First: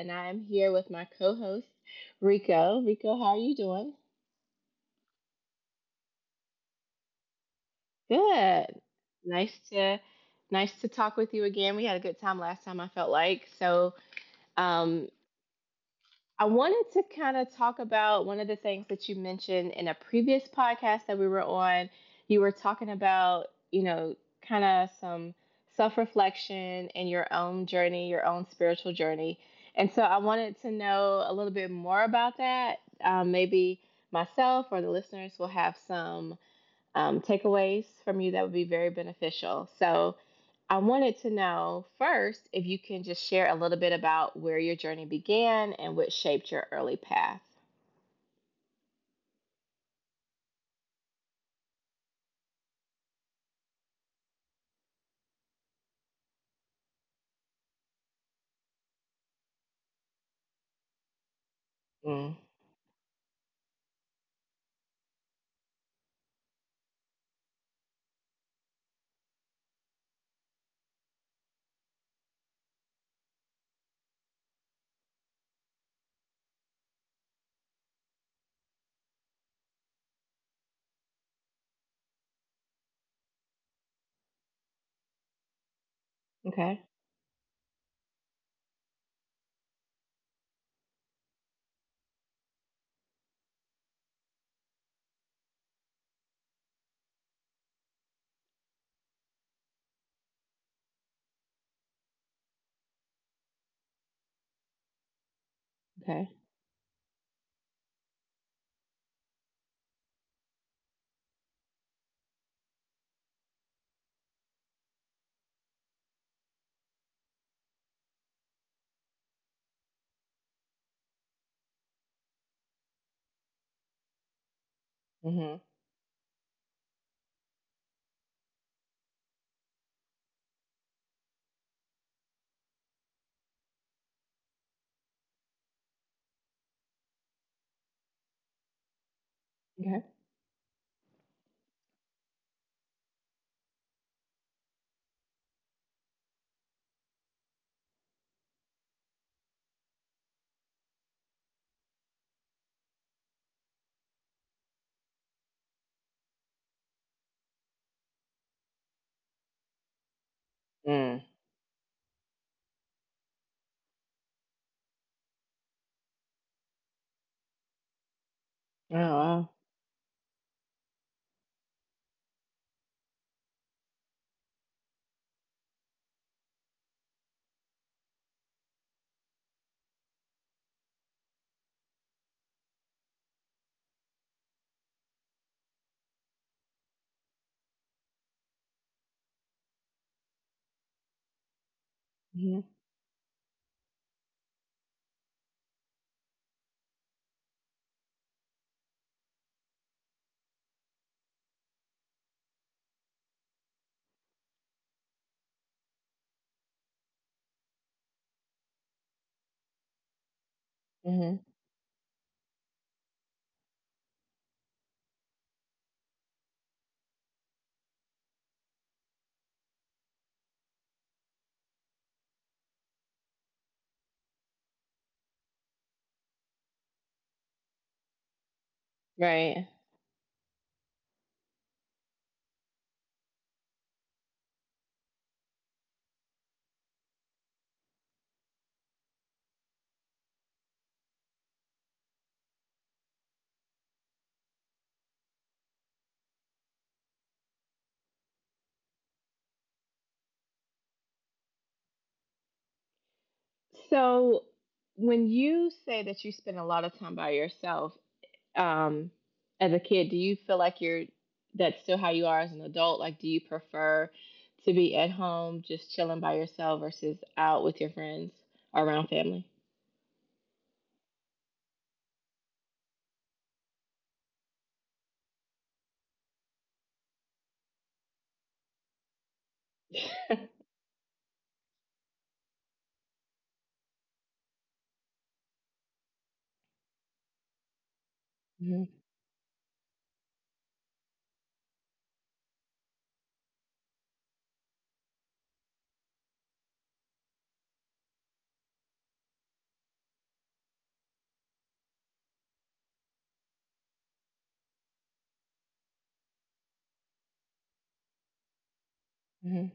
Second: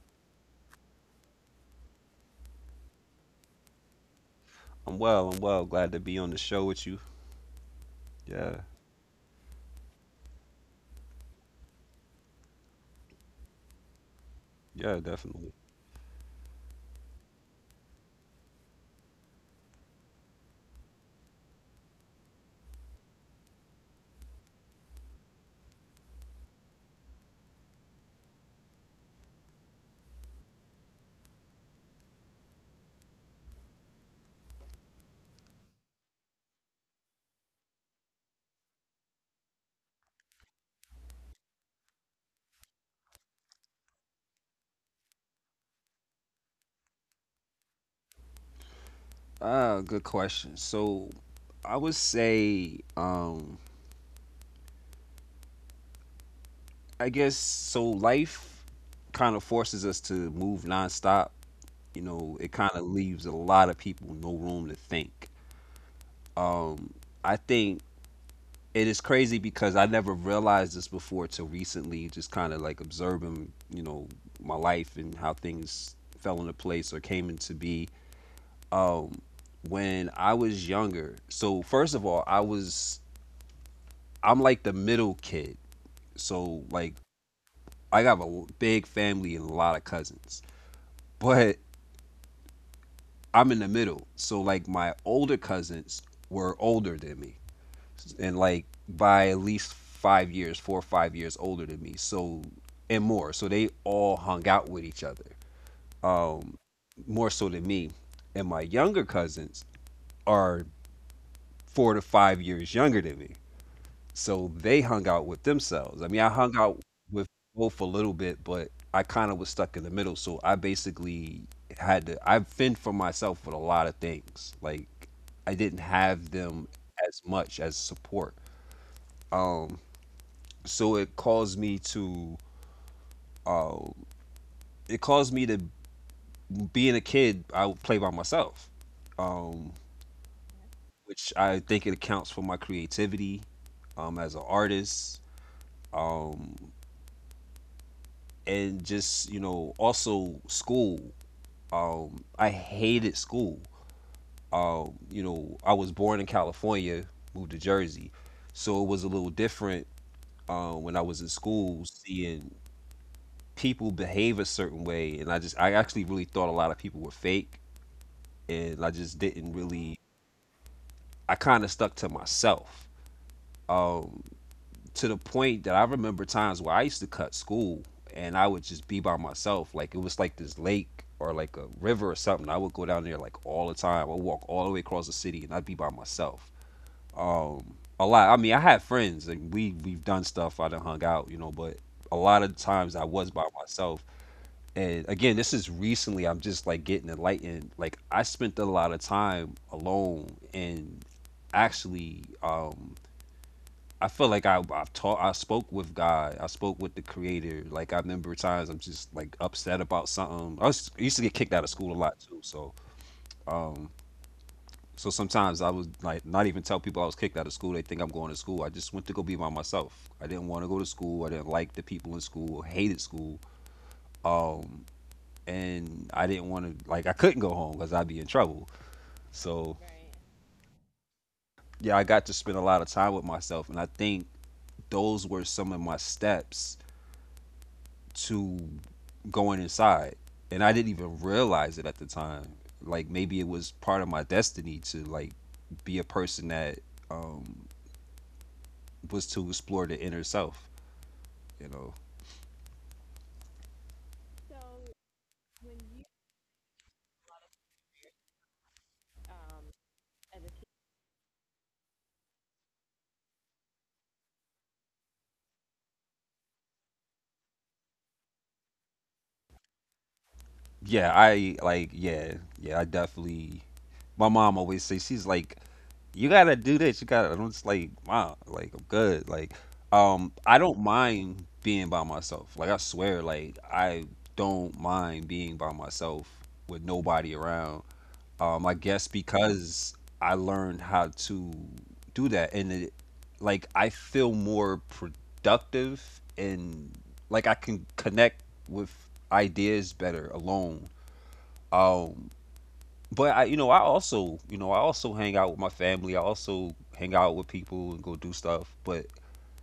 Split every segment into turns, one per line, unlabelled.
and I am here with my co host, Rico. Rico, how are you doing?
I'm well. I'm well. Glad to be on the show with you. Yeah.
Good. Nice to nice to talk with you again. We had a good time last time, I felt like. So,
Yeah,
um,
definitely.
I wanted to kind of talk about one of the things that you mentioned in a previous podcast that we were on. You were talking about, kind of some self reflection and your own journey, your own spiritual journey. And so I wanted to know a little bit more about that. Maybe myself or the listeners will have some takeaways from you that would be very beneficial. So, I wanted to know first if you can just share a little bit about where your journey began and what shaped your early path.
Ah, good question. So, I would say, I guess so. Life kind of forces us to move nonstop. You know,
Mm.
it kind of leaves a lot of people no room to think. Um, I think it is crazy because I never realized this before till recently, just kind of like observing, you know, my life and how things fell into place or came into be. um when I was younger. So first of all, I'm like the middle kid. So
Okay.
like I got a big family and a lot of cousins. But I'm in the middle. So like my older cousins were older than me. And like by at least 5 years, 4 or 5 years older than me. So and more. So they all hung out with each other
Okay.
more so than me. And my younger cousins are 4 to 5 years younger than me. So they hung out with themselves. I mean, I hung out with both a little bit, but I kind of was stuck in the middle. So I basically I fend for myself with a lot of things. Like,
Mhm.
I didn't have them as much as support. So uh, it caused me to, being a kid, I would play by myself, um,
Okay.
which I think it accounts for my creativity as an artist. Um, and just, you know, also school. I hated school. You know, I was born in California, moved to Jersey, so it was a little different when I
Mm.
was in school, seeing people behave a certain way, and I actually really thought a lot of people were fake, and I
Oh,
just
wow.
didn't really. I kind of stuck to myself. Um, to the point that I remember times where I used to cut school and I would just be by myself. Like it was like this lake or like a river or something. I would go down there like all the time. I would walk all the way across the city and I'd be by myself. A lot. I mean, I had friends and we've done stuff. I done hung out, you know, but a lot of
Mhm.
times I was by myself. And again, this is recently. I'm just like getting enlightened. Like I spent a lot of time alone and actually. I feel like I spoke with God. I spoke with the creator. Like I remember times I'm just like upset about something. I used to get
Mhm.
kicked out of school a lot too. So sometimes I was like not even tell people I was kicked out of school. They think I'm going to school. I just went to go be by myself. I didn't want to go to school. I didn't like the people in school. Hated school. And I didn't want to I couldn't go home because I'd be in trouble.
Right.
So yeah, I got to spend a lot of time with myself and I think those were some of my steps to going inside. And I didn't even realize it at the time. Like maybe it was part of my destiny to like be a person that um was to explore the inner self, you know.
So, when you say that you spend a lot of time by yourself um, as a kid, do you feel like you're that's still how you are as an adult? Like, do you prefer to be at home just chilling by yourself versus out with your friends or around family?
Yeah, I like yeah, yeah, I definitely, my mom always says, she's like, you gotta do this. You gotta. And I'm just like, wow, like I'm good. Like, I don't mind being by myself. Like I swear, like I don't mind being by myself with nobody around. I guess because I learned how to do that, like I feel more productive and like I can connect with ideas better alone. Um, but I, you know, I also, you know, I also hang out with my family. I also hang out with people and go do stuff. But
Mhm.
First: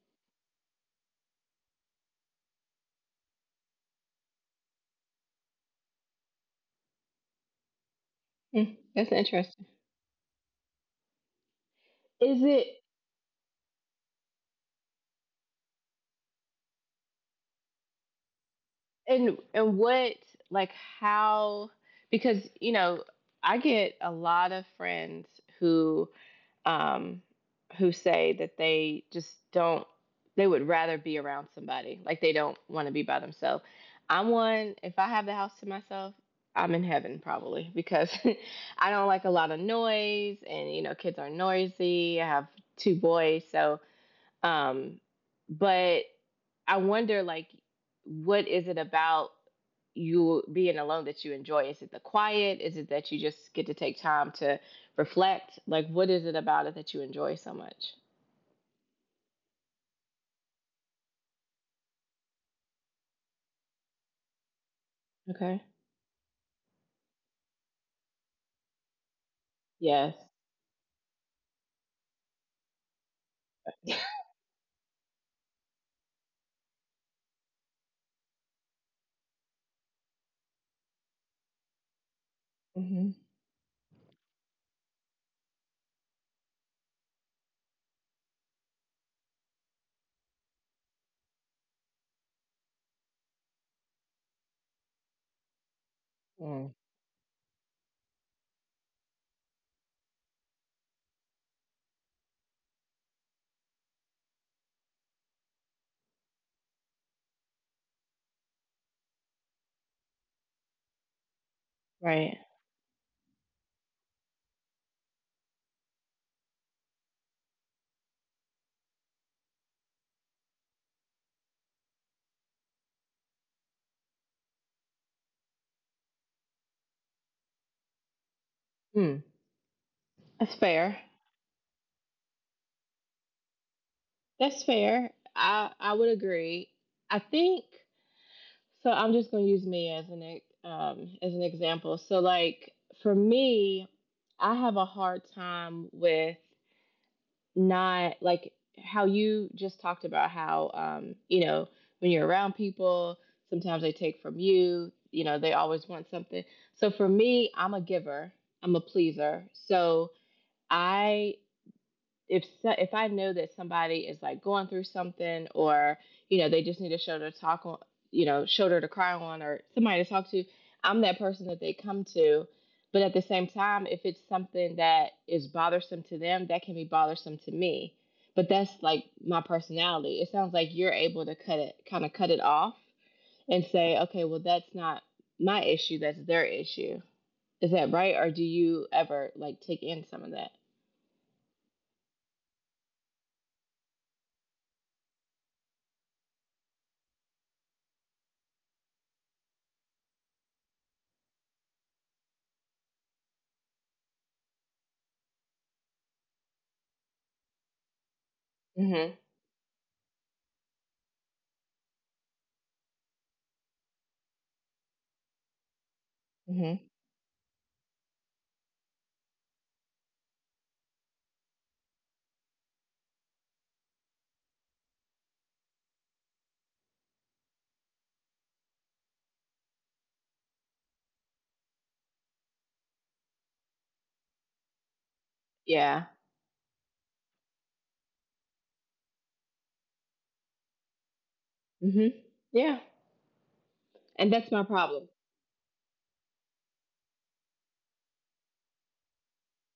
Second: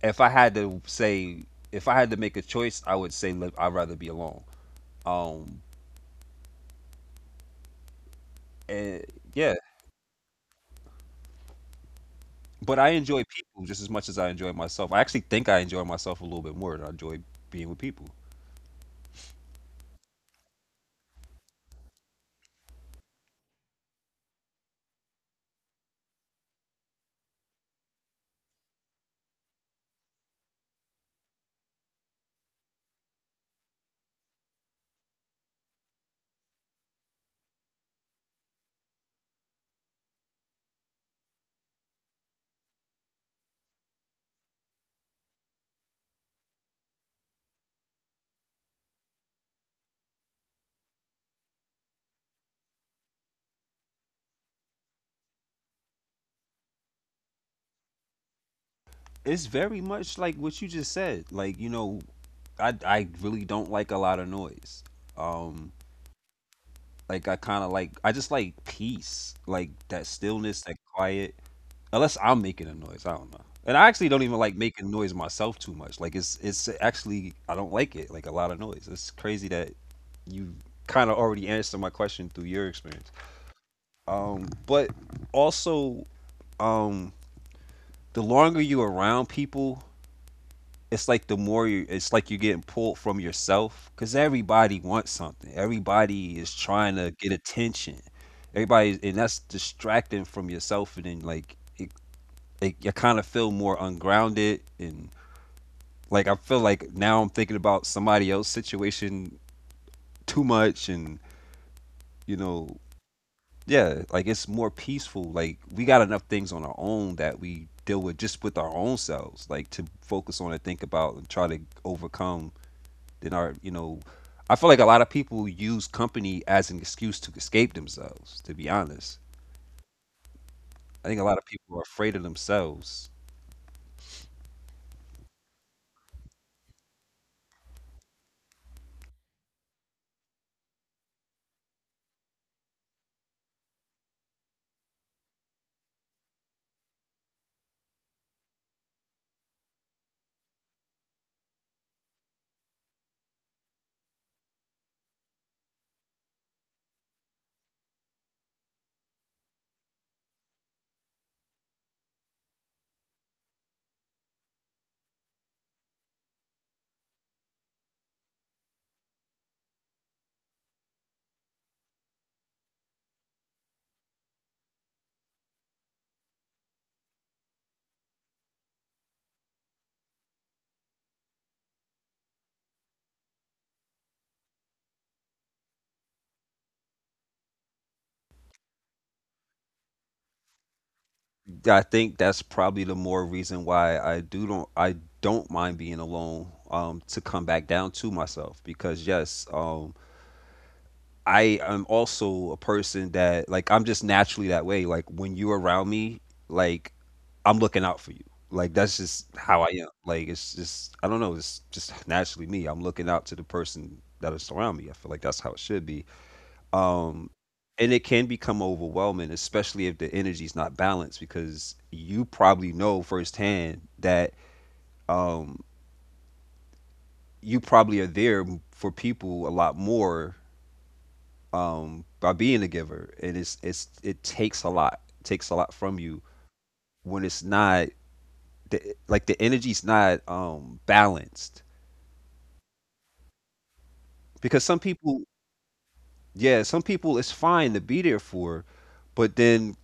if I had to say, if I had to make a choice, I would say, look, I'd rather be alone. Um,
Mm,
and
that's
yeah,
interesting. Is it
but I enjoy people just as much as I enjoy myself. I actually think I enjoy myself a little bit more than I enjoy being with people.
and what, like, how? Because, you know, I get a lot of friends who, um who say that they just don't, they would rather be around somebody, like they don't want to be by themselves. I'm one. If I have the house to myself, I'm in heaven, probably because I don't like a lot of noise, and you know kids are noisy. I have two boys, so Um, but I wonder, like, what is it about you being alone that you enjoy? Is it the quiet? Is it that you just get to take time to reflect? Like, what is it about it that you enjoy so much?
It's very much like what you just said. Like, you know, I really don't like a lot of noise.
Okay.
Um, like I just like peace, like that
Yes.
stillness, that quiet. Unless I'm making a noise, I don't know. And I actually don't even like making noise myself too much. Like it's actually I don't like it. Like a lot of noise. It's crazy that you kind of already answered my question through your experience.
Hmm.
But also, um, the longer you're around people, it's like it's like you're getting pulled from yourself because everybody wants something. Everybody is
Mm.
trying to get attention. And that's distracting from yourself, and then you kind of feel more ungrounded and like I feel like now I'm thinking about somebody else's situation too much, and
Right.
you know yeah, like it's more peaceful. Like we got enough things on our own that we deal with just with our own selves. Like to focus on and think about and try to overcome. Then our, you know, I feel like a lot of people use company as an excuse to escape themselves. To be honest,
Hmm. That's fair.
I think a lot of people are afraid of themselves.
That's fair. I would agree. I think. So I'm just going to use me as an as an example. So, like, for me, I have a hard time with, not like how you just talked about how, when you're around people, sometimes they take from you. You know they always want something. So for me, I'm a giver. I'm a pleaser. So, I if so, if I know that somebody is like going through something, or they just need a shoulder to talk on, shoulder to cry on, or somebody to talk to, I'm that person that they come to. But at the same time, if it's something that is bothersome to them, that can be bothersome to me. But that's like my personality. It sounds like you're able to kind of cut it off and say, okay, well, that's not my issue, that's their issue. Is that right? Or do you ever like take in some of that?
I think that's probably the more reason why I don't mind being alone to come back down to myself because yes, I am also a person that like I'm just naturally that way. Like when you're around me, like I'm looking out for you. Like that's
Hmm.
just how I am. Like it's just I don't know. It's just naturally me. I'm looking out to the person that is around me. I feel like that's how it should be.
Hmm.
Um, and it can become overwhelming, especially if the energy's not balanced, because you probably know firsthand that um, you probably are there for people a lot more by being a giver, and it takes a lot, it takes a lot from
Yeah.
you when it's not like the energy's not balanced
Hmm. Yeah. And that's
because
my
some
problem.
people, yeah, some people it's fine to be there for, but then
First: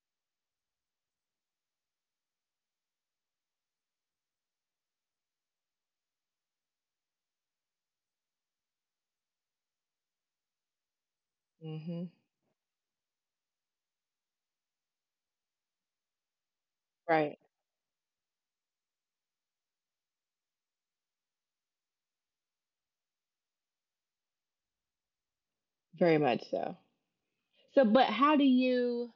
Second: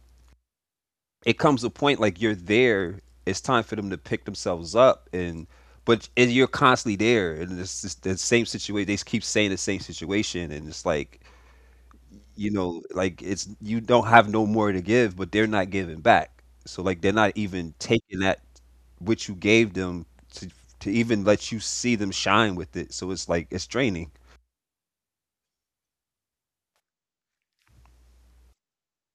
it comes a point like you're there. It's time for them to pick themselves up and. But and you're constantly there, and it's just the same situation. They keep saying the same situation, and it's like
Hmm.
you know, like it's you don't have no more to give, but they're not giving back. So like they're not
Right.
even taking that which you gave them to to even let you see them shine with it. So it's like it's draining.
Very much so. So, but how do you,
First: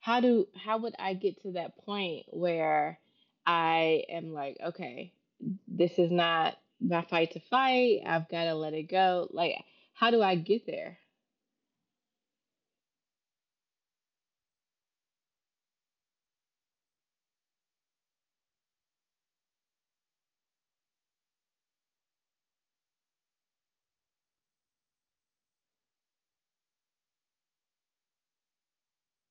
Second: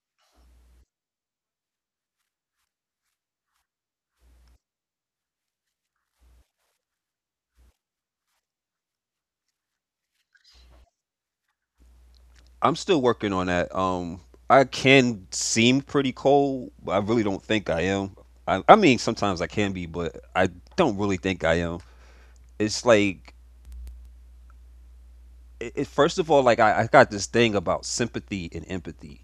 how do, how would I get to that point where I am like, okay, this is not my fight to fight. I've got to let it go. Like, how do I get there?
I'm still working on that. I can seem pretty cold, but I really don't think I am. I mean, sometimes I can be, but I don't really think I am. It's like, first of all, like I got this thing about sympathy and empathy.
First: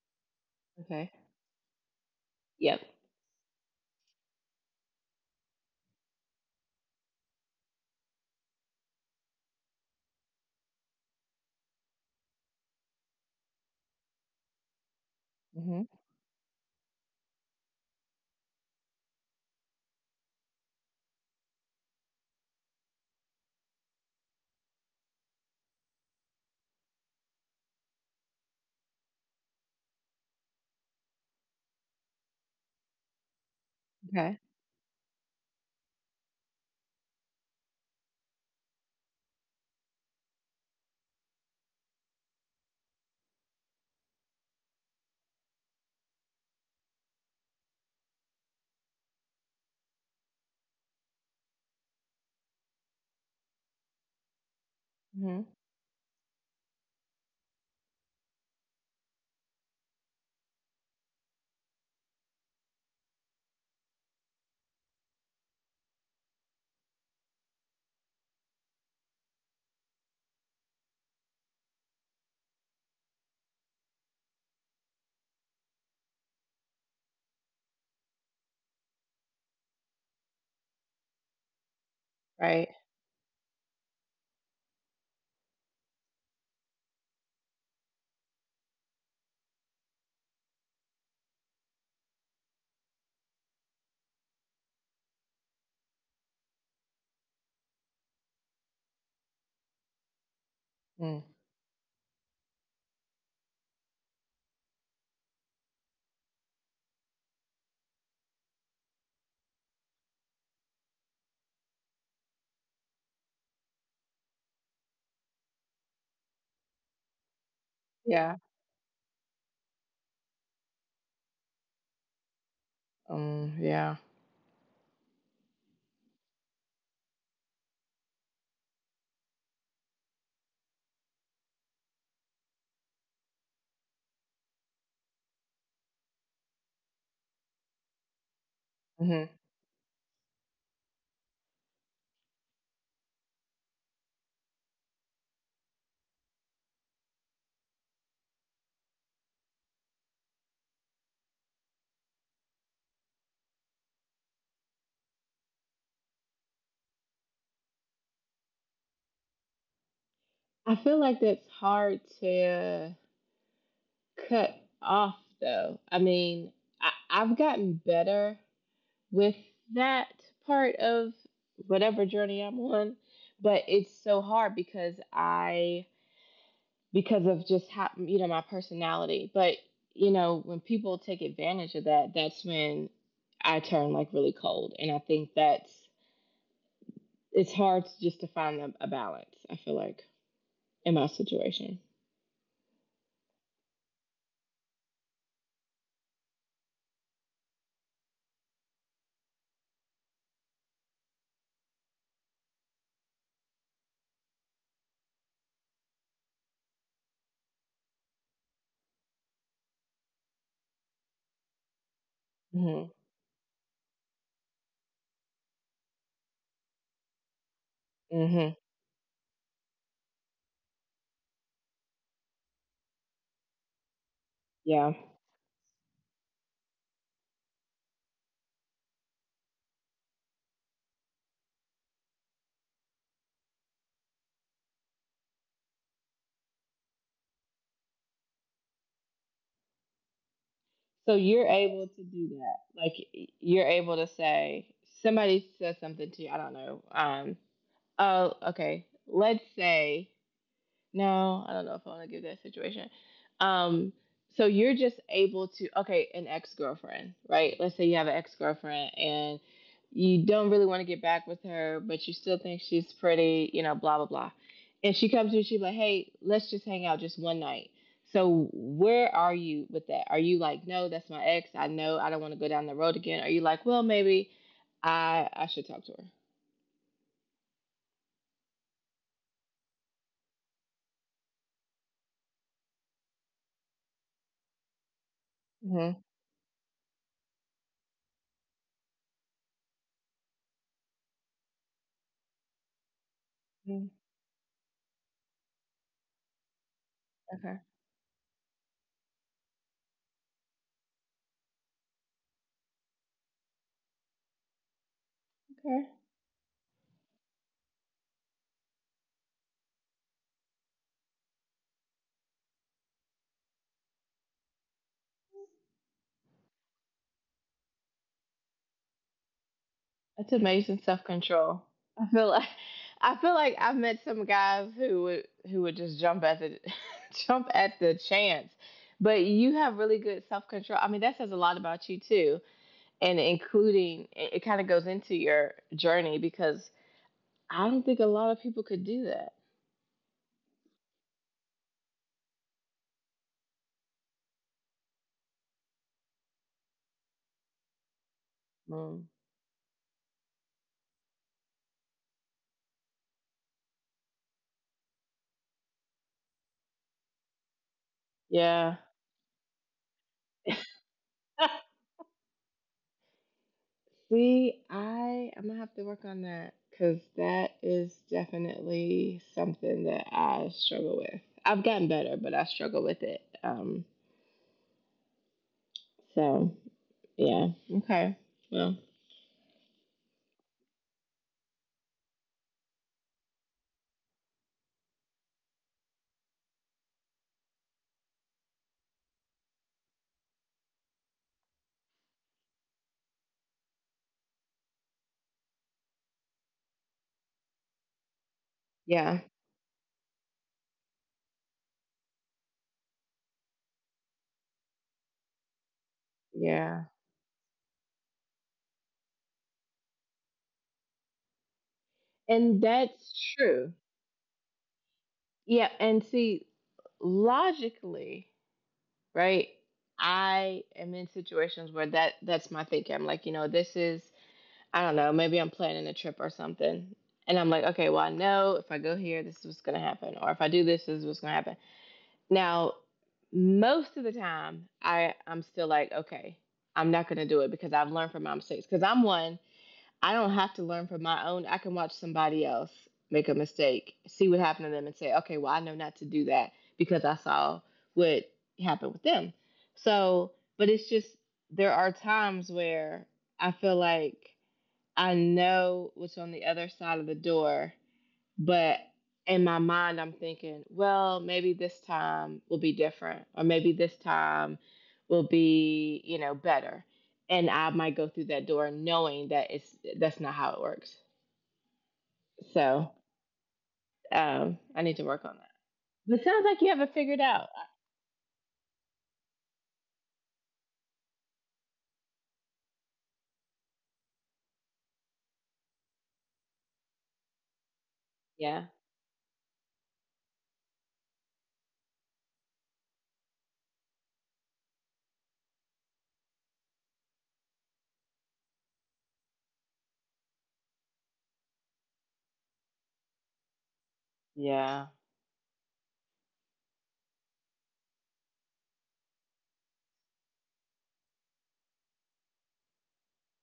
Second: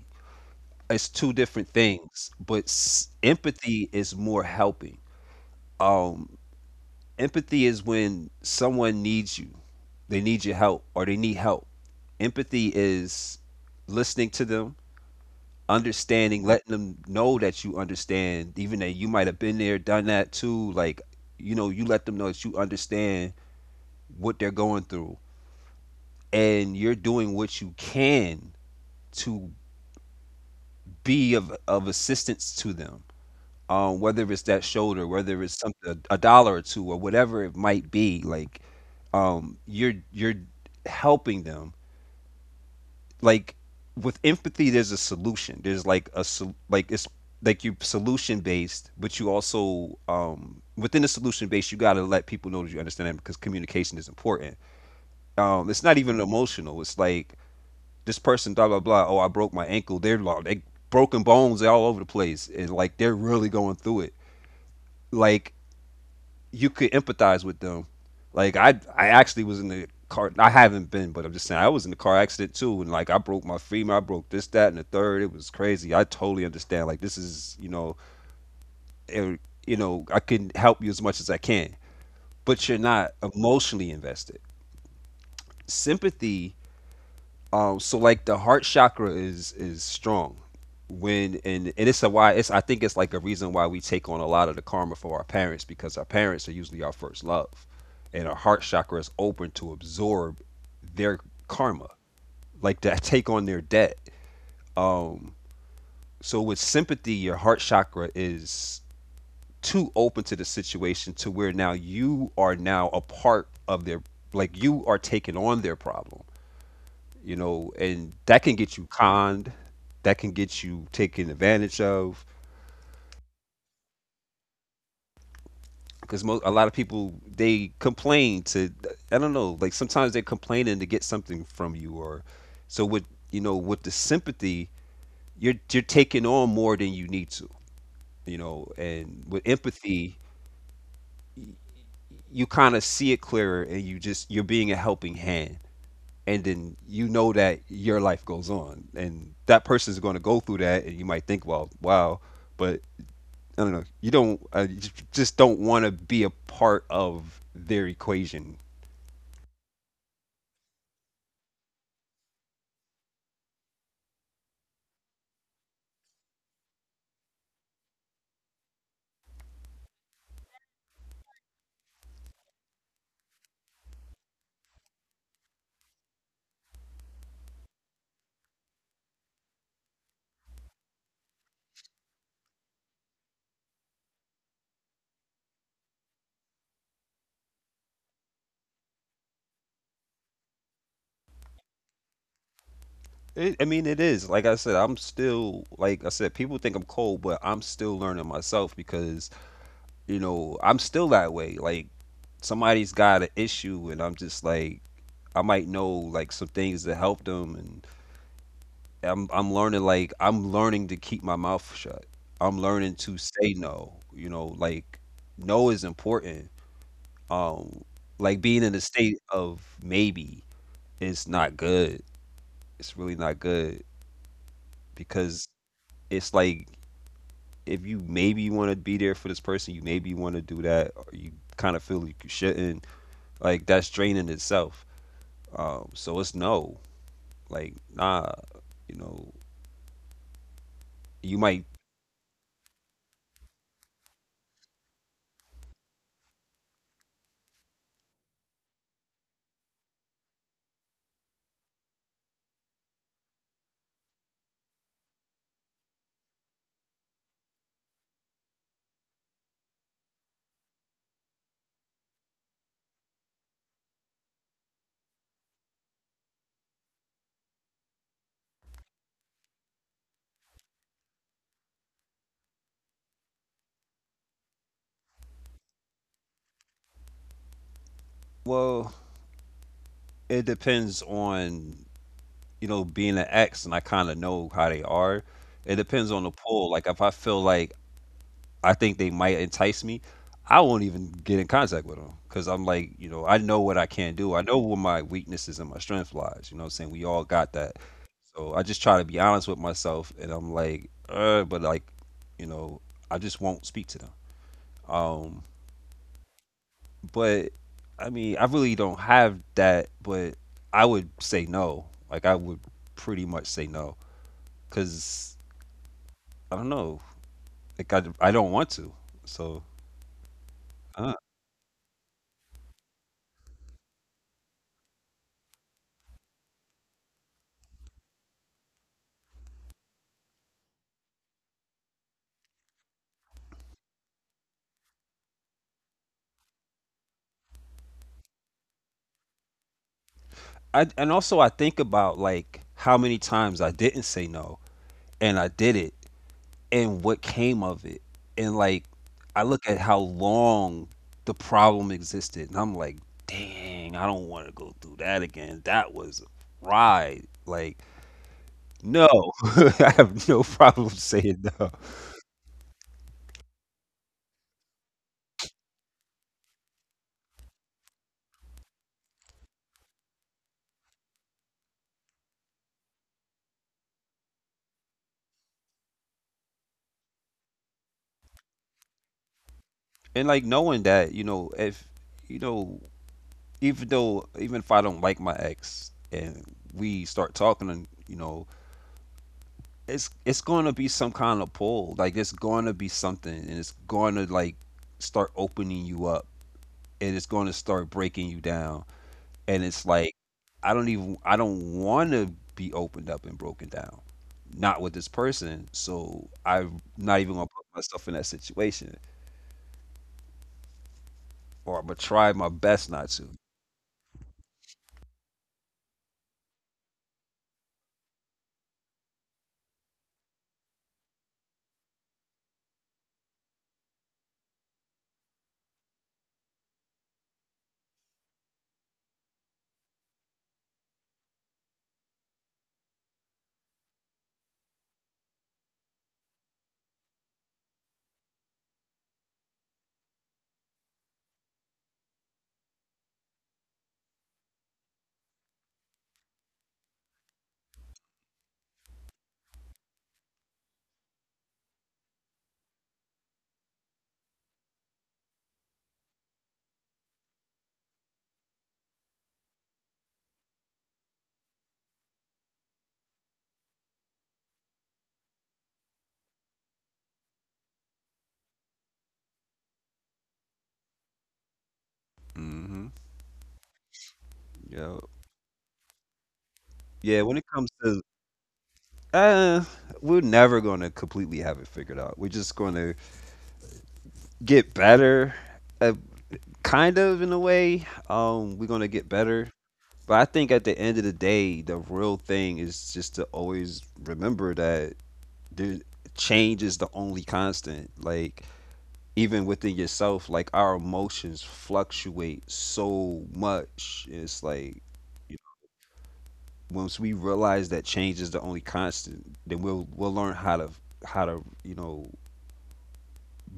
It's
Okay.
2 different things, but
Yep.
s empathy is more helping. Um, Empathy is when someone needs you. They need your help or they need help. Empathy is listening to them,
Hmm.
understanding, letting them know that you understand, even that you might have been there, done that too. Like, you know, you let them know that you understand what they're going through and you're doing what you can to be of assistance to them.
Okay.
Whether it's that shoulder, whether it's something a dollar or two or whatever it might be, like you're helping them. Like with empathy, there's a solution. There's like it's like you solution based, but you also within the solution based, you gotta let people know that you understand them because communication is important.
Hmm.
It's not even emotional. It's like this person blah blah blah. Oh, I broke my ankle. They broken bones all over the place, and like they're really going through it. Like you could empathize with them. Like I actually was in the car. I haven't been, but I'm just saying I was in the car accident too, and like I broke my femur, I broke this, that, and the third. It was crazy. I totally understand. Like this is you know, it, you know, I can help you as much as I can, but
Right.
you're not emotionally invested. Sympathy. So like the heart chakra is strong when and it's a why it's I think it's like a reason why we take on a lot of the karma for our parents because our parents are usually our first love, and our heart chakra is open to absorb their
Mm.
karma, like to take on their debt. Um, so with sympathy, your heart chakra is too open to the situation to where now you are now a part of their, like you are taking on their problem, you know, and that
Yeah.
can get you conned, that can get you taken advantage of.
Yeah.
Because most, a lot of people they complain to, I don't know, like sometimes they're complaining to get something from you, or so with, you know, with the sympathy, you're taking on more than you need to, you know, and with
Hmm.
empathy, you kind of see it clearer, and you just you're being a helping hand. And then you know that your life goes on, and that person's going to go through that, and you might think, well, wow, but I don't know. You don't you just don't want to be a part of their equation.
I feel like that's hard to cut off though. I mean, I've gotten better with that part of whatever journey I'm on, but it's so hard because I, because of just how, my personality. But, you know, when people take advantage of that, that's when I turn like really cold, and I think that's it's hard just to find a balance. I feel like, in my situation.
It, I mean, it is like I said. I'm still, like I said. People think I'm cold, but I'm still learning myself because you know I'm still that way. Like somebody's got an issue, and I'm just like I might know like some things to help them, and I'm learning, like I'm learning to keep my mouth shut. I'm learning
Mhm.
to say no. You know, like no is important. Um, like being
Mhm.
in a state of maybe is not good. It's really not good
Yeah.
because it's like if you maybe want to be there for this person, you maybe want to do that, or you kind of feel like you shouldn't. Like that's draining itself. So it's no. Like nah, you know,
So
you
you're
might.
able to do that. Like, you're able to say somebody says something to you. I don't know. Oh, okay. Let's say no, I don't know if I want to give that situation. Um, so you're just able to, okay, an ex girlfriend, right? Let's say you have an ex girlfriend and you don't really want to get back with her, but you still think she's pretty, you know, blah blah blah. And she comes to you, she's like, "Hey, let's just hang out just one night." So where are you with that? Are you like, "No, that's my ex. I know I don't want to go down the road again." Are you like, "Well, maybe I should talk to her."
Well, it depends on, you know, being an ex, and I kind of know how they are. It depends
Mm-hmm.
on the pull. Like if I feel like I think they might entice me, I won't even get in contact with them because I'm like, you know, I know what I can do. I know where my weaknesses and my strength lies. You know what I'm saying? We all got
Okay.
that. So I just try to be honest with myself, and I'm like, but like, you know, I just won't speak to them. Um,
Okay.
but I mean, I really don't have that. But I would say no. Like I would pretty much say no because I don't know. Like I don't want to. So.
That's amazing self control. I feel like I feel like I've met some guys who would just jump at the jump at the chance. But you have really good self control. I mean, that says a lot about you too, and including it kind of goes into your journey because I don't think a lot of people could do that.
I and also I think about like how many times I didn't say no and I did it and what came of it. And like
Mm.
I look at how long the problem existed and I'm like, dang, I don't want to go through that again. That was a ride. Like,
Yeah.
no. I have no problem saying no.
See, I'm gonna have to work on that because that is definitely something that I struggle with. I've gotten better, but I struggle with it. So yeah, okay, well,
And like knowing that, you know, if you know, even though even if I don't like my ex and we start talking and you know, it's going to be some kind of pull. Like it's going to be something, and it's going to like start opening you up, and it's going to start
yeah,
breaking you down. And it's like I don't want to be opened up and broken down, not with this person.
yeah,
So I'm not even gonna put myself in that situation,
and
or I'm gonna
that's
try my
true.
best not to.
Yeah, and see, logically, right? I am in situations where that's my thinking. I'm like, you know, this is, I don't know, maybe I'm planning a trip or something. And I'm like, okay, well, I know if I go here, this is what's going to happen. Or if I do this, this is what's going to happen. Now, most of the time, I'm still like, okay, I'm not going to do it because I've learned from my mistakes. Because I'm one, I don't have to learn from my own. I can watch somebody else make a mistake, see what happened to them, and say, okay, well, I know not to do that because I saw what happened with them. So, but it's just, there are times where I feel like I know what's on the other side of the door, but in my mind, I'm thinking, well, maybe this time will be different, or maybe this time will be, better. And I might go through that door knowing that it's that's not how it works.
Hmm.
So I need
Yeah.
to work on that. But it sounds like you have it figured
Yeah. When it
out.
comes to uh, we're never gonna completely have it figured out. We're just gonna get better kind of in a way.
Yeah,
We're gonna get better, but I think at the end of the day, the real thing is just to always remember that there, change is the only constant. Like even within yourself, like our emotions fluctuate so much. It's like
yeah.
you know, once we realize that change is the only constant, then we'll learn how to you know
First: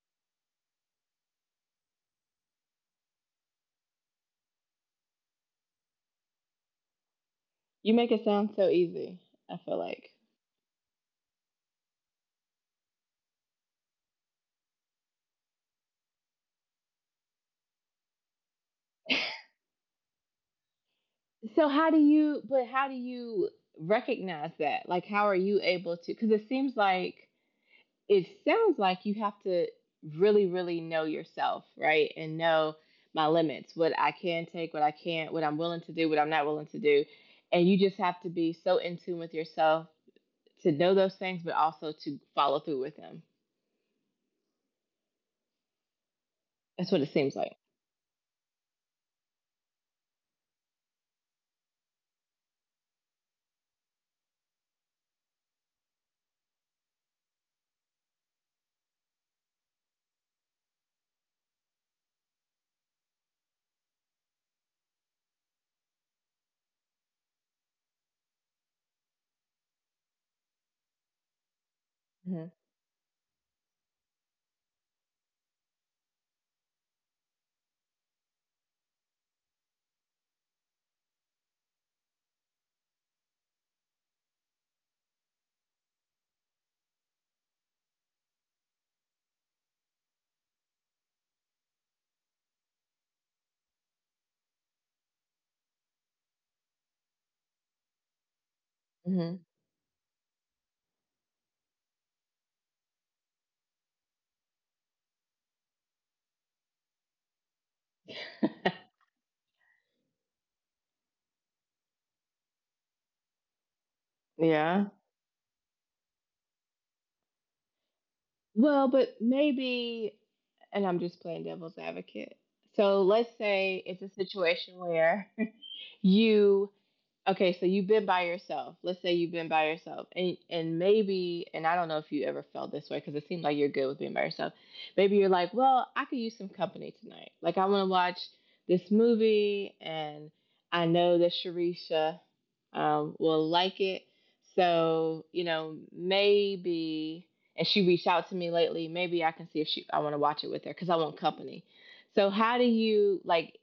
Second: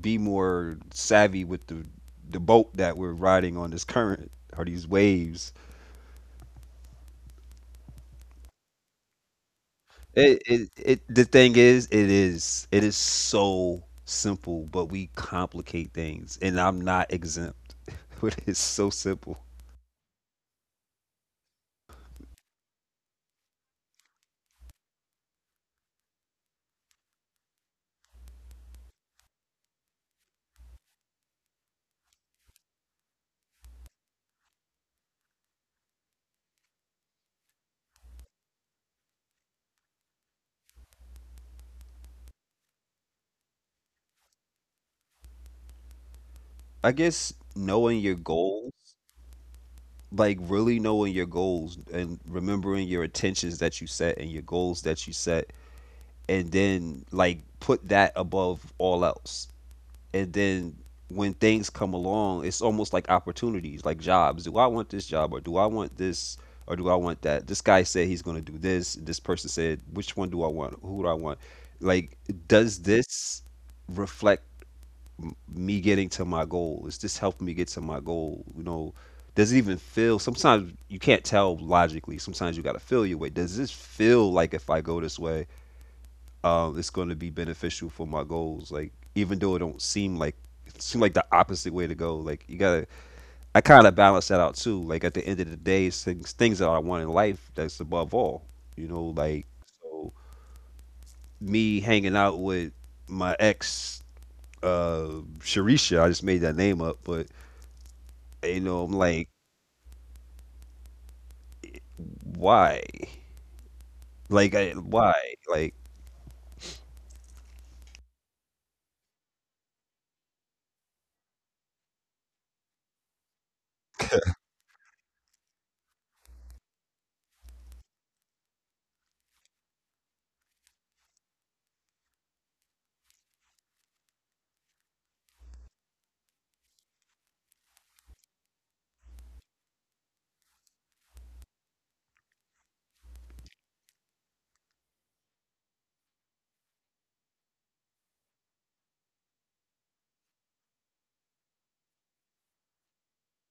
be more savvy with the boat that we're riding on, this current or these waves.
You make it sound so easy. I feel like.
It The thing is, it is so simple, but we complicate things, and I'm not exempt. But it's so simple.
So how do you recognize that? Like, how are you able to, cuz it sounds like you have to really, really know yourself, right? And know my limits, what I can take, what I can't, what I'm willing to do, what I'm not willing to do. And you just have to be so in tune with yourself to know those things, but also to follow through with them. That's what it
I
seems like.
guess knowing your goals, like really knowing your goals and remembering your intentions that you set and your goals that you set, and then like put that above all else. And then when things come along, it's almost like opportunities, like jobs. Do I want this job, or do I want this, or do I want that? This guy said he's going to do this, this person said, which one do I want, who do I want? Like does this reflect me getting to my goal? Is this helping me get to my goal? You know, does it even feel, sometimes you can't tell logically, sometimes you got to feel your way. Does this feel like if I go this way, it's going to be beneficial for my goals. Like even though it don't seem like, it seem like the opposite way to go. Like you gotta, I kind of balance that out too. Like at the end of the day, it's things, that I want in life that's above all. You know,
Mhm.
like so me hanging out with my ex, uh, Sharisha. I just made that name up, but you know, I'm like, why? Like I,
Mhm.
why? Like
Well, but maybe, and I'm just playing devil's advocate. So let's say it's a situation where you Okay, so you've been by yourself. Let's say you've been by yourself, and maybe, and I don't know if you ever felt this way because it seems like you're good with being by yourself. Maybe you're like, well, I could use some company tonight. Like, I want to watch this movie, and I know that Sharisha will like it. So maybe, and she reached out to me lately. Maybe I can see if she I want to watch it with her because I want company. So how do you like?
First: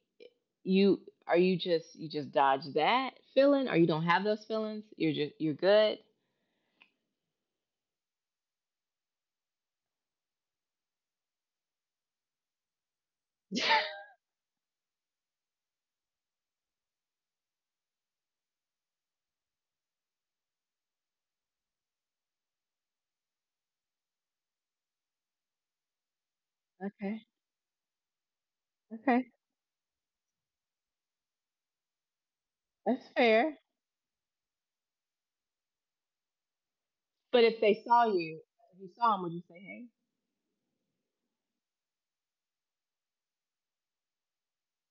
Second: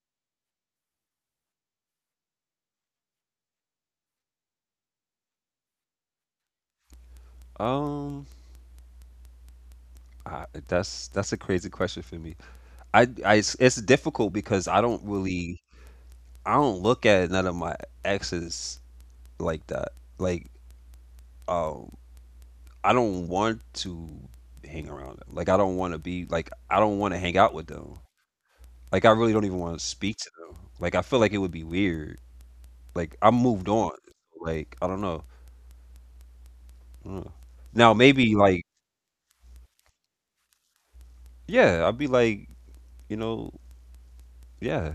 you you just dodge that feeling? Or you don't have those feelings, you're good?
um. I, that's a crazy question for me. I it's difficult because I don't really, I don't look at none of my exes like that. Like, um, I don't want to hang around them. Like, I don't want to be like, I don't want to
Okay.
hang out with them. Like, I
Okay.
really don't even want to speak to them. Like, I feel like it would be weird.
That's
Like, I
fair.
moved on. Like, I don't know. I don't know.
But
Now, maybe like,
if you saw them, would you say hey?
yeah, I'd be like, you know, yeah,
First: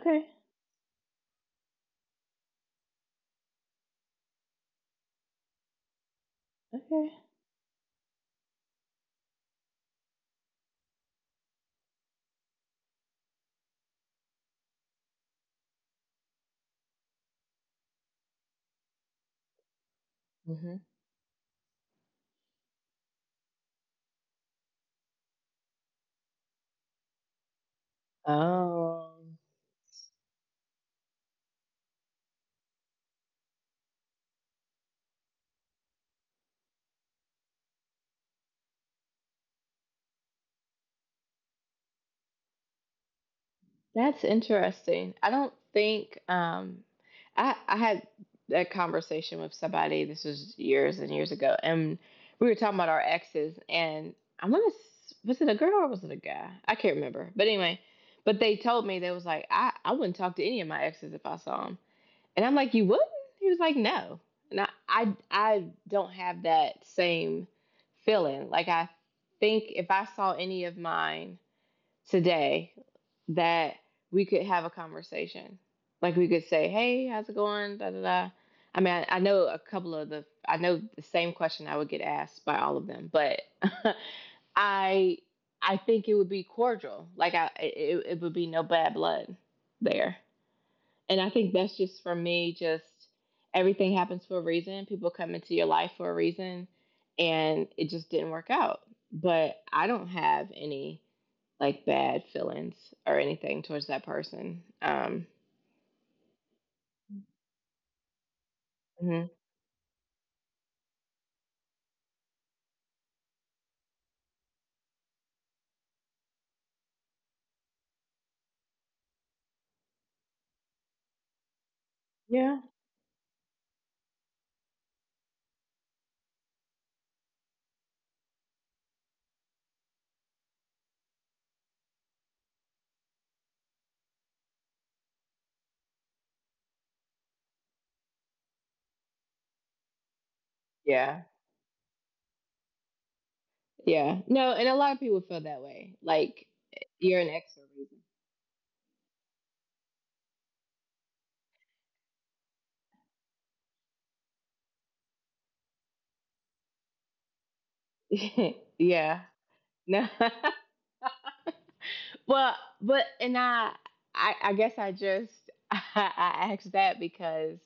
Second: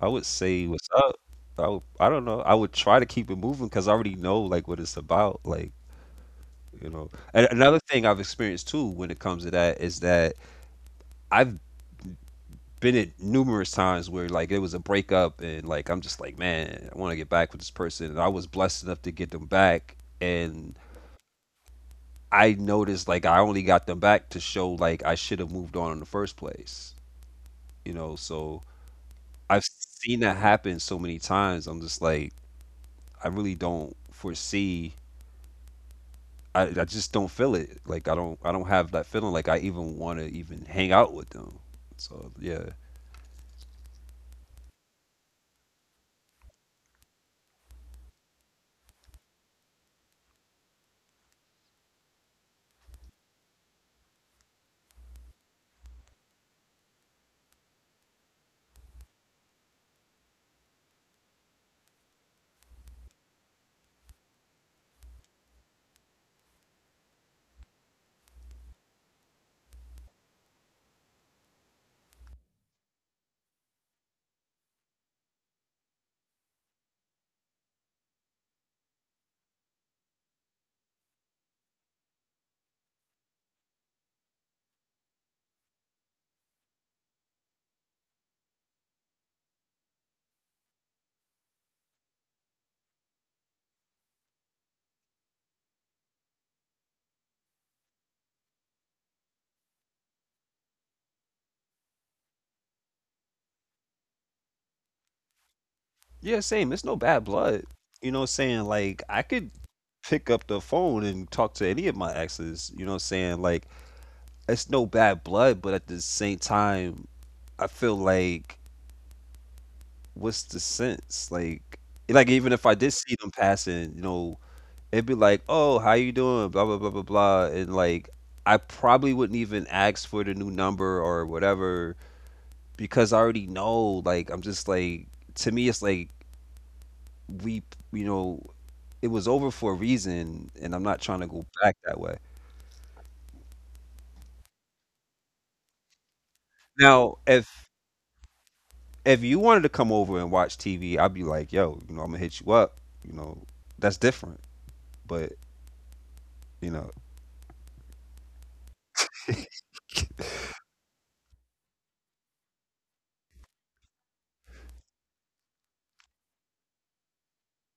I would say what's up. I would, I don't know. I would try to keep it moving because I already know like what it's about. Like, you know,
Okay.
and another thing I've experienced too when it comes to that is that I've been at numerous times where like it was a breakup and like I'm just like, man, I want to get back with this person, and I was blessed enough to get them back, and
Hmm.
I noticed like I only got them back to show like I should have moved on in the first place, you know, so
Oh.
I've seen that happen so many times I'm just like I really don't foresee, I just don't feel it. Like I don't have that feeling. Like I even want to even hang out with them. So yeah,
That's interesting. I don't think I had a conversation with somebody. This was years and years ago, and we were talking about our exes, and I want to was it a girl or was it a guy? I can't remember. But anyway, but they told me they was like, I wouldn't talk to any of my exes if I saw them. And I'm like, "You wouldn't?" He was like, "No." And I don't have that same feeling. Like, I think if I saw any of mine today that we could have a conversation. Like, we could say, "Hey, how's it going?" Da da da. I mean, I know the same question I would get asked by all of them, but I, I think it would be cordial. Like it would be no bad blood there, and I think that's just for me. Just everything happens for a reason. People come into your life for a reason, and it just didn't work out. But I don't have any like bad feelings or anything towards that person.
yeah, same. It's no bad blood. You know what I'm saying? Like I
Mhm.
could pick up the phone and talk to any of my exes. You know what I'm saying? Like it's no bad blood, but at the same time, I feel like what's the sense? Like even
yeah,
if I did see them passing, you know, it'd be like, oh, how you doing? Blah blah blah blah blah, and like I probably wouldn't even ask for the new number or whatever because I already know. Like I'm just like, to me, it's like we, you know, it was over for a reason, and I'm not trying to
yeah,
go back that way.
yeah. No, and a lot of people feel that way. Like
Now,
you're an ex for a
if you wanted to come over and watch TV, I'd be like, yo, you know, I'm gonna hit you up. You know, that's different. But you know,
reason. Yeah. No. Well, but I guess I just I asked that because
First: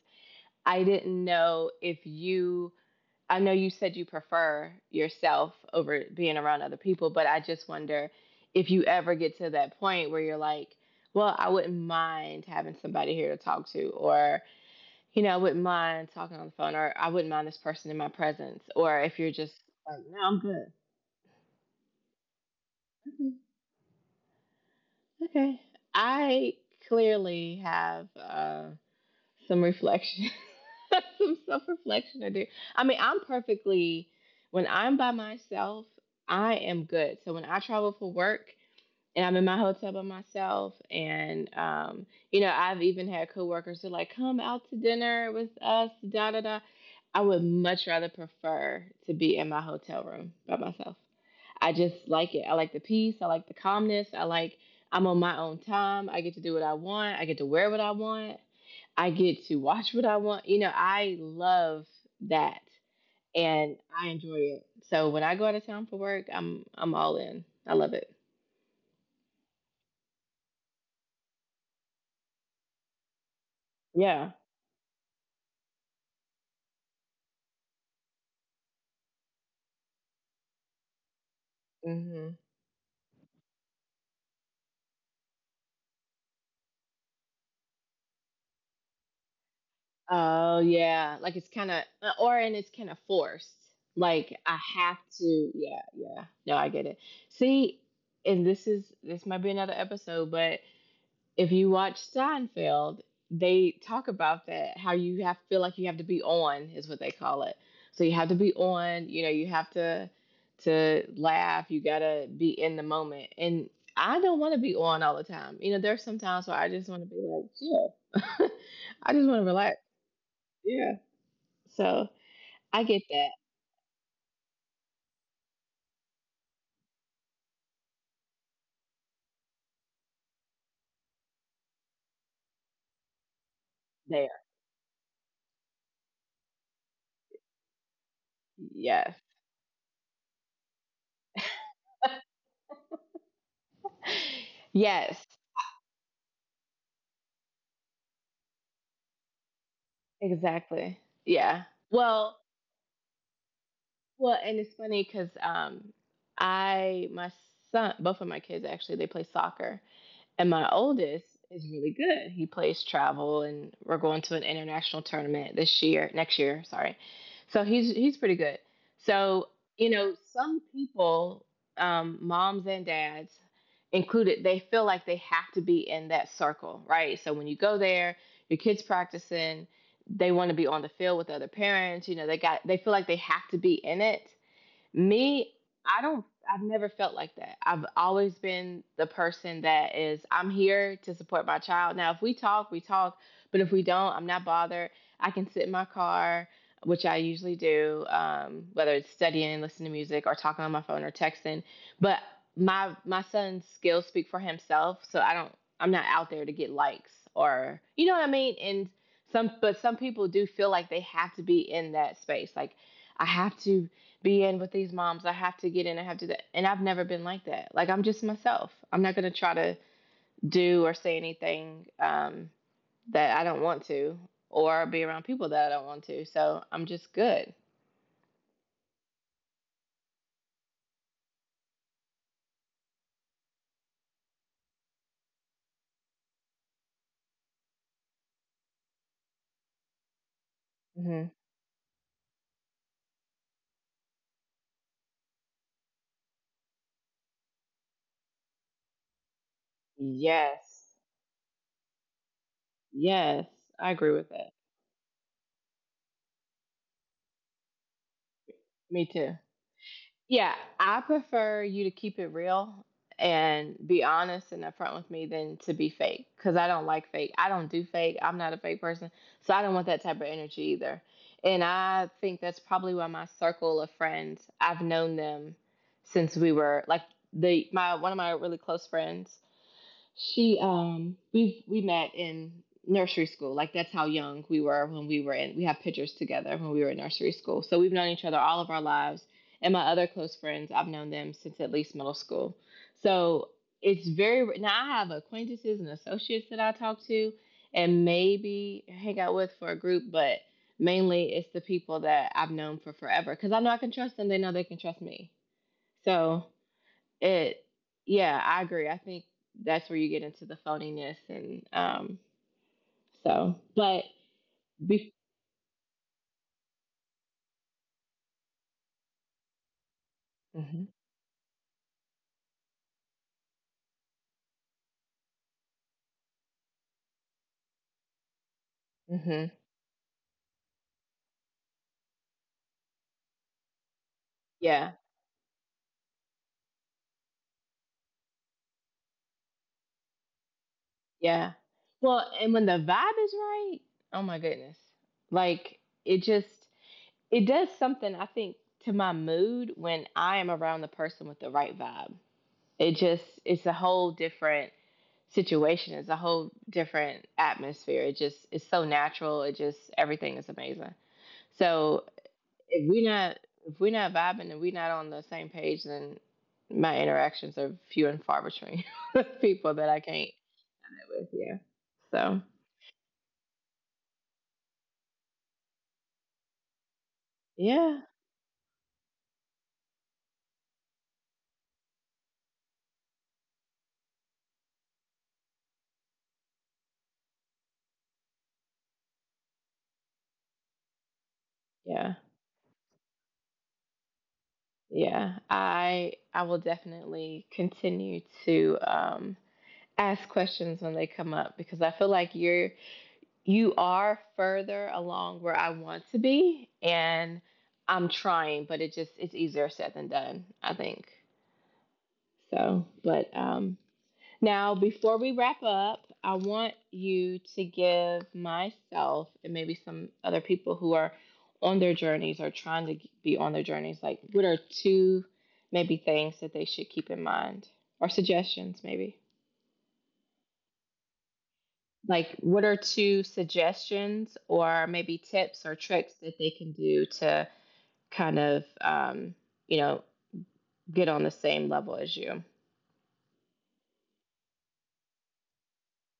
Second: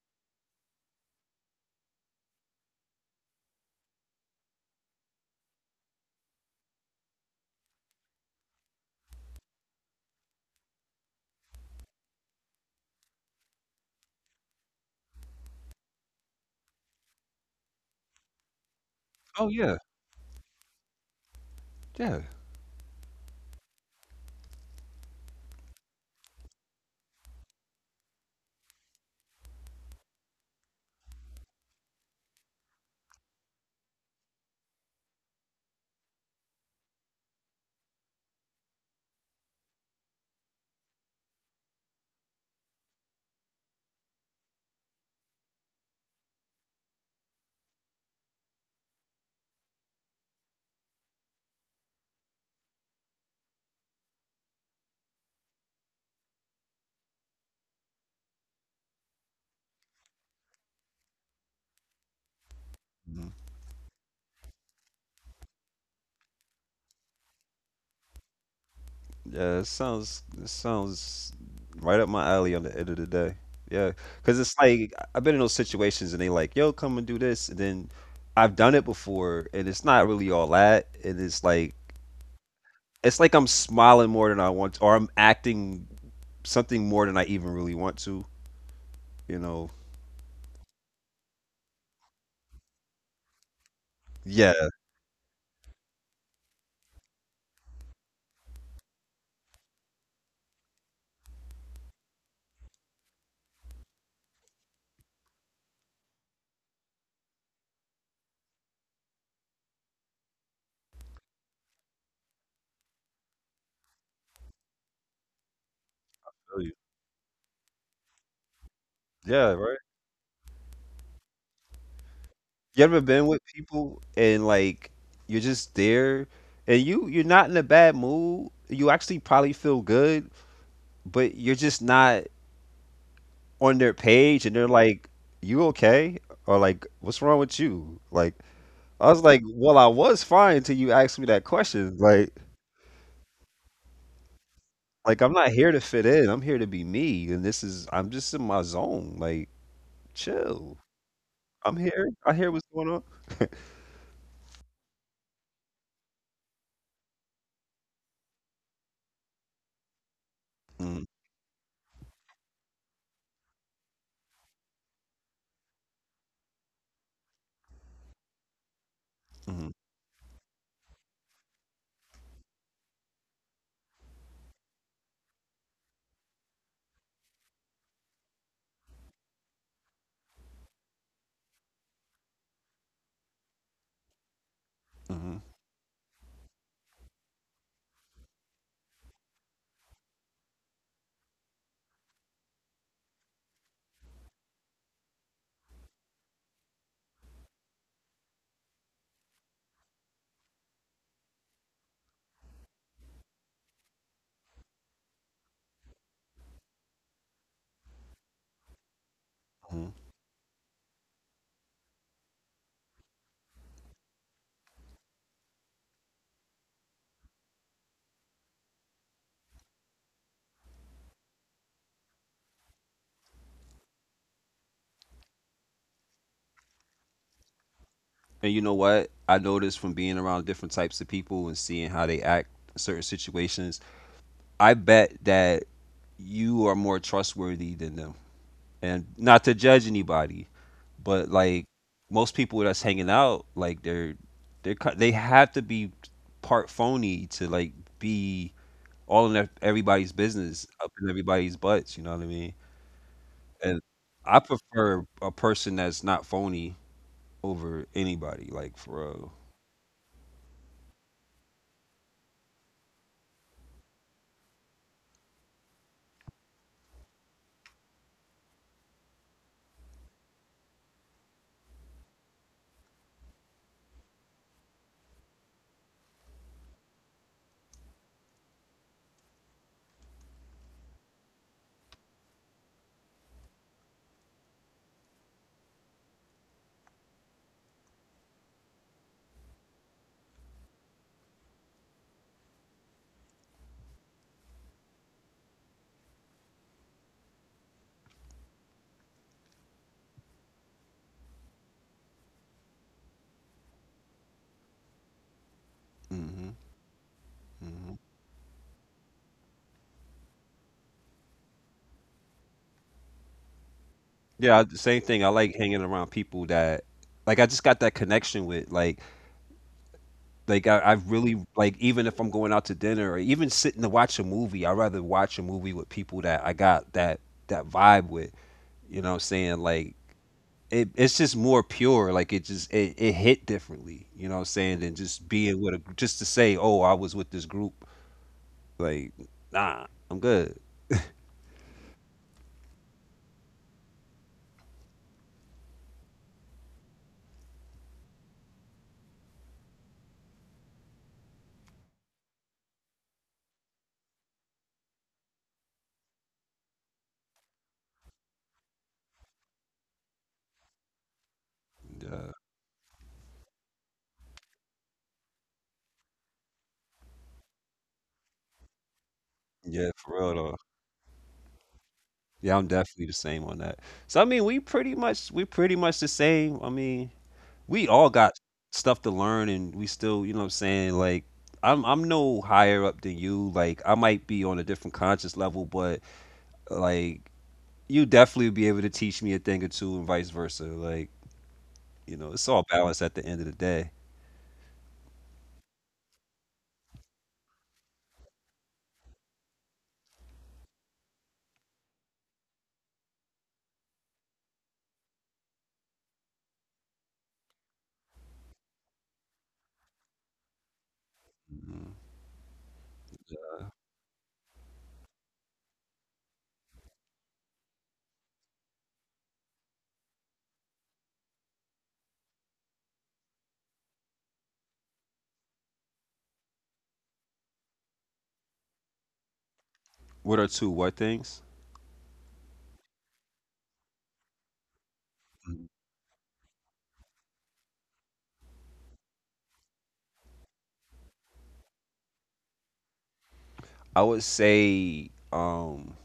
I didn't know if you. I know you said you prefer yourself over being around other people, but I just wonder if you ever get to that point where you're like, well, I wouldn't mind having somebody here to talk to, or I wouldn't mind talking on the phone, or I wouldn't mind this person in my presence, or if you're
oh
just
yeah,
like, no, I'm good.
yeah.
Okay. Okay. I clearly have some reflection, some self reflection to do. I mean, I'm perfectly, when I'm by myself, I am good. So when I travel for work and I'm in my hotel by myself, and, you know, I've even had coworkers who are like, come out to dinner with us, da da da. I would much rather prefer to be in my hotel room by myself. I just like it. I like the peace. I like the calmness. I'm on my own time. I get to do what I want. I get to wear what I want. I get to watch what I want. You know, I love that, and I enjoy it. So when I go out of town for work, I'm all in. I love it.
Yeah, it sounds, it sounds right up my alley on the end of the day. Yeah,
Yeah.
because it's like I've been in those situations and they like, yo, come and do this, and then I've done it before, and it's not really all that, and
Hmm.
it's like I'm smiling more than I want, to, or I'm acting something more than I even really want to, you know?
Oh yeah. Like it's kind of forced. Like
Yeah,
I have to. Yeah. Yeah. No, I get it. See, and this might be another episode, but if you watch Seinfeld, they talk about that how you have feel like you have to be on is what they call it. So you have to be on, you know, you have to laugh, you got to be in the moment. And I don't want to be on all the time. You know, there's some times where I
really.
just want to be like, chill. I just want to
Yeah,
relax.
right.
Yeah. So I
You
get
ever been
that
with people and like you're just there, and you, you're not in a bad mood. You actually probably feel good, but you're just not on their
there.
page and they're like, "You okay?" or like, "What's wrong with you?" Like, I
Yes.
was like, "Well, I was fine until you asked me that question."
Yes,
Like I'm not here to fit in. I'm here to be me, and this is, I'm just in my zone. Like, chill.
exactly. Yeah.
I'm here. I
Well,
hear what's going on.
well, and it's funny because my son, both of my kids actually, they play soccer. And my
Mm,
oldest is really good. He plays travel, and we're going to an international tournament this year, next year, sorry. So he's pretty good. So,
mhm,
you know, some people, moms and dads included, they feel like they have to be in that circle, right? So when you go there, your kids practicing, they want to be on the field with other parents, you know, they feel like they have to be in it.
mhm,
Me, I don't, I've never felt like that. I've always been the person that is, I'm here to support my child. Now, if we talk, we talk, but if we don't, I'm not bothered. I can sit in my car, which I usually do, whether it's studying, listening to music, or talking on my phone or texting. But my son's skills speak for himself, so I don't, I'm not out there to get likes or, you know what I mean? And some, but some
mhm.
people do feel like they have to be in that space. Like, I have to be in with these moms. I have to get in. I have to do that. And I've never been like that. Like I'm just myself. I'm not going to try to do or say anything that I don't want to, or be around people that I don't want to. So I'm just good.
And you know what? I noticed from being around different types of people and seeing how they act in certain situations. I bet that you are more trustworthy than them. And not to judge anybody,
Hmm.
but like most people that's hanging out like they're, they have to be part phony to like be all in everybody's business,
Yes,
up in everybody's butts, you know what I mean?
yes,
And
I agree with
I
that.
prefer a person that's not phony over anybody, like
Me
for
too.
real.
Yeah, I prefer you to keep it real and be honest and upfront with me than to be fake because I don't like fake. I don't do fake. I'm not a fake person. So I don't want that type of energy either. And I think that's probably why my circle of friends, I've known them since we were like the my one of my really close friends, she, um, we met in nursery school. Like that's how young we were when we were in, we have pictures together when we were in nursery school. So we've known each other all of our lives. And my other close friends, I've known them since at least middle school. So it's very, now I have acquaintances and associates that I talk to and maybe hang out with for a group, but mainly it's the people that I've known for forever because I know I can trust them, they know they can trust me. So
Hmm.
it,
Hmm.
yeah, I agree. I think that's where you get into the phoniness and so, but
Yeah, the same
be-
thing. I like hanging around people that like I just got that connection with. Like
mhm,
I, I've really like even if I'm going out to dinner or even sitting to watch a movie, I'd rather watch a movie with people that I got that that vibe with. You know what I'm
mhm,
saying? Like it, it's just more pure. Like it just it, it hit differently. You know what I'm
yeah,
saying? Than just being with a, just to say, oh, I was with this group. Like nah, I'm good.
yeah. Well, and when the vibe is right, oh my goodness, like it just it does something. I think, to my mood when I am around the person with the right vibe. It just it's a whole different situation. It's a whole different atmosphere. It just it's so natural. It just everything is amazing. So
Yeah,
if we not if we're not vibing and we're not on the same page, then my interactions are few and far between with people that I
yeah, for
can't
real though.
connect with. Yeah. So
Yeah, I'm definitely the same on that. So I mean, we pretty much, we pretty much the same. I mean, we
yeah,
all got stuff to learn and we still, you know what I'm saying, like I'm no higher up than you. Like I might be on a different conscious level, but like you definitely be able to teach me a thing or two and vice versa. Like,
yeah,
you know, it's all balance at the end of the day.
yeah. I will definitely continue to ask questions when they come up because I feel like you are further along where I want to be, and I'm trying, but it just it's easier said than done. I think
Mhm.
so. But now, before we wrap up, I want you to give myself and maybe some other people who are on their journeys or trying to be on their journeys, like what are two maybe things that they should keep in mind or suggestions, maybe?
What are two what things?
Like, what are two suggestions or maybe tips or
Mhm.
tricks that they can do to kind of, you know, get on the same level as you?
I would say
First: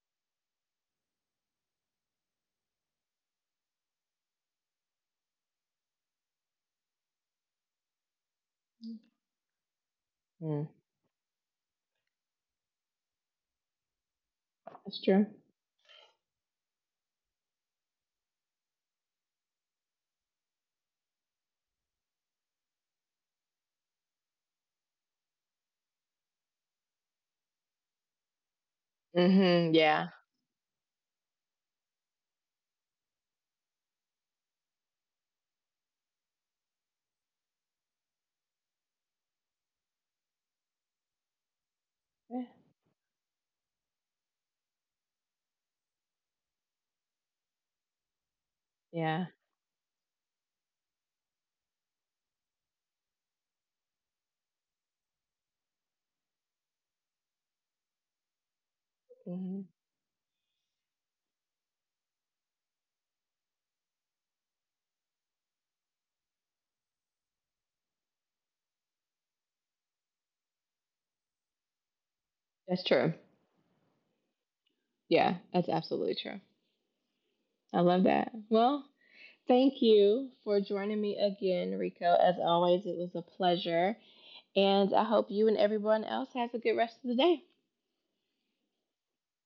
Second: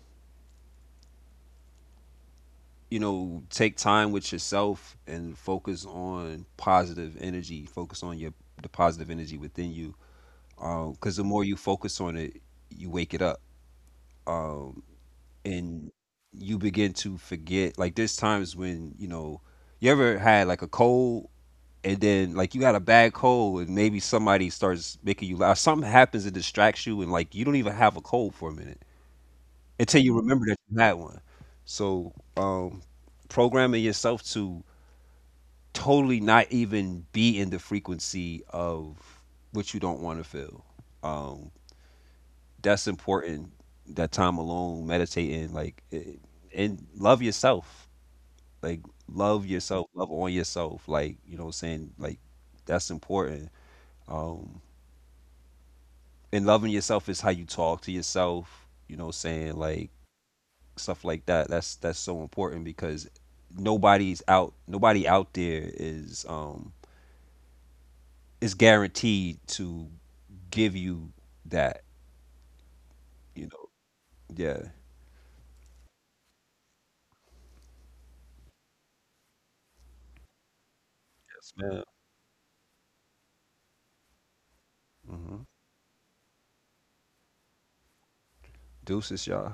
you know, take time with yourself and focus on positive energy. Focus on your the positive energy within you,
Mm.
because the more you focus on it, you wake it up, um,
That's true.
and you begin to forget. Like there's times when you know you ever had like a cold, and then like you had a bad cold, and maybe somebody starts making you laugh. Something happens that distracts you, and like you don't even have a cold for a minute
Hmm.
until
Yeah.
you remember that you had one. So um, programming yourself to totally not even be in the frequency of what you don't want to feel, um, that's important. That time alone, meditating, like, it, and love yourself. Like,
Yeah.
love yourself, love on yourself. Like, you know what I'm saying? Like, that's important. Um, and loving yourself is how you talk to yourself, you know what I'm saying?
Hmm.
Like, stuff like that. That's so important because nobody's out, nobody out there is guaranteed to give you that,
That's true.
you know? Yeah.
Yeah, that's absolutely true. I love that. Well, thank you for joining me
Yes, man.
again, Rico. As always, it was a pleasure. And I hope
Hmm.
you and everyone else has a good rest of the day.
Deuces, y'all.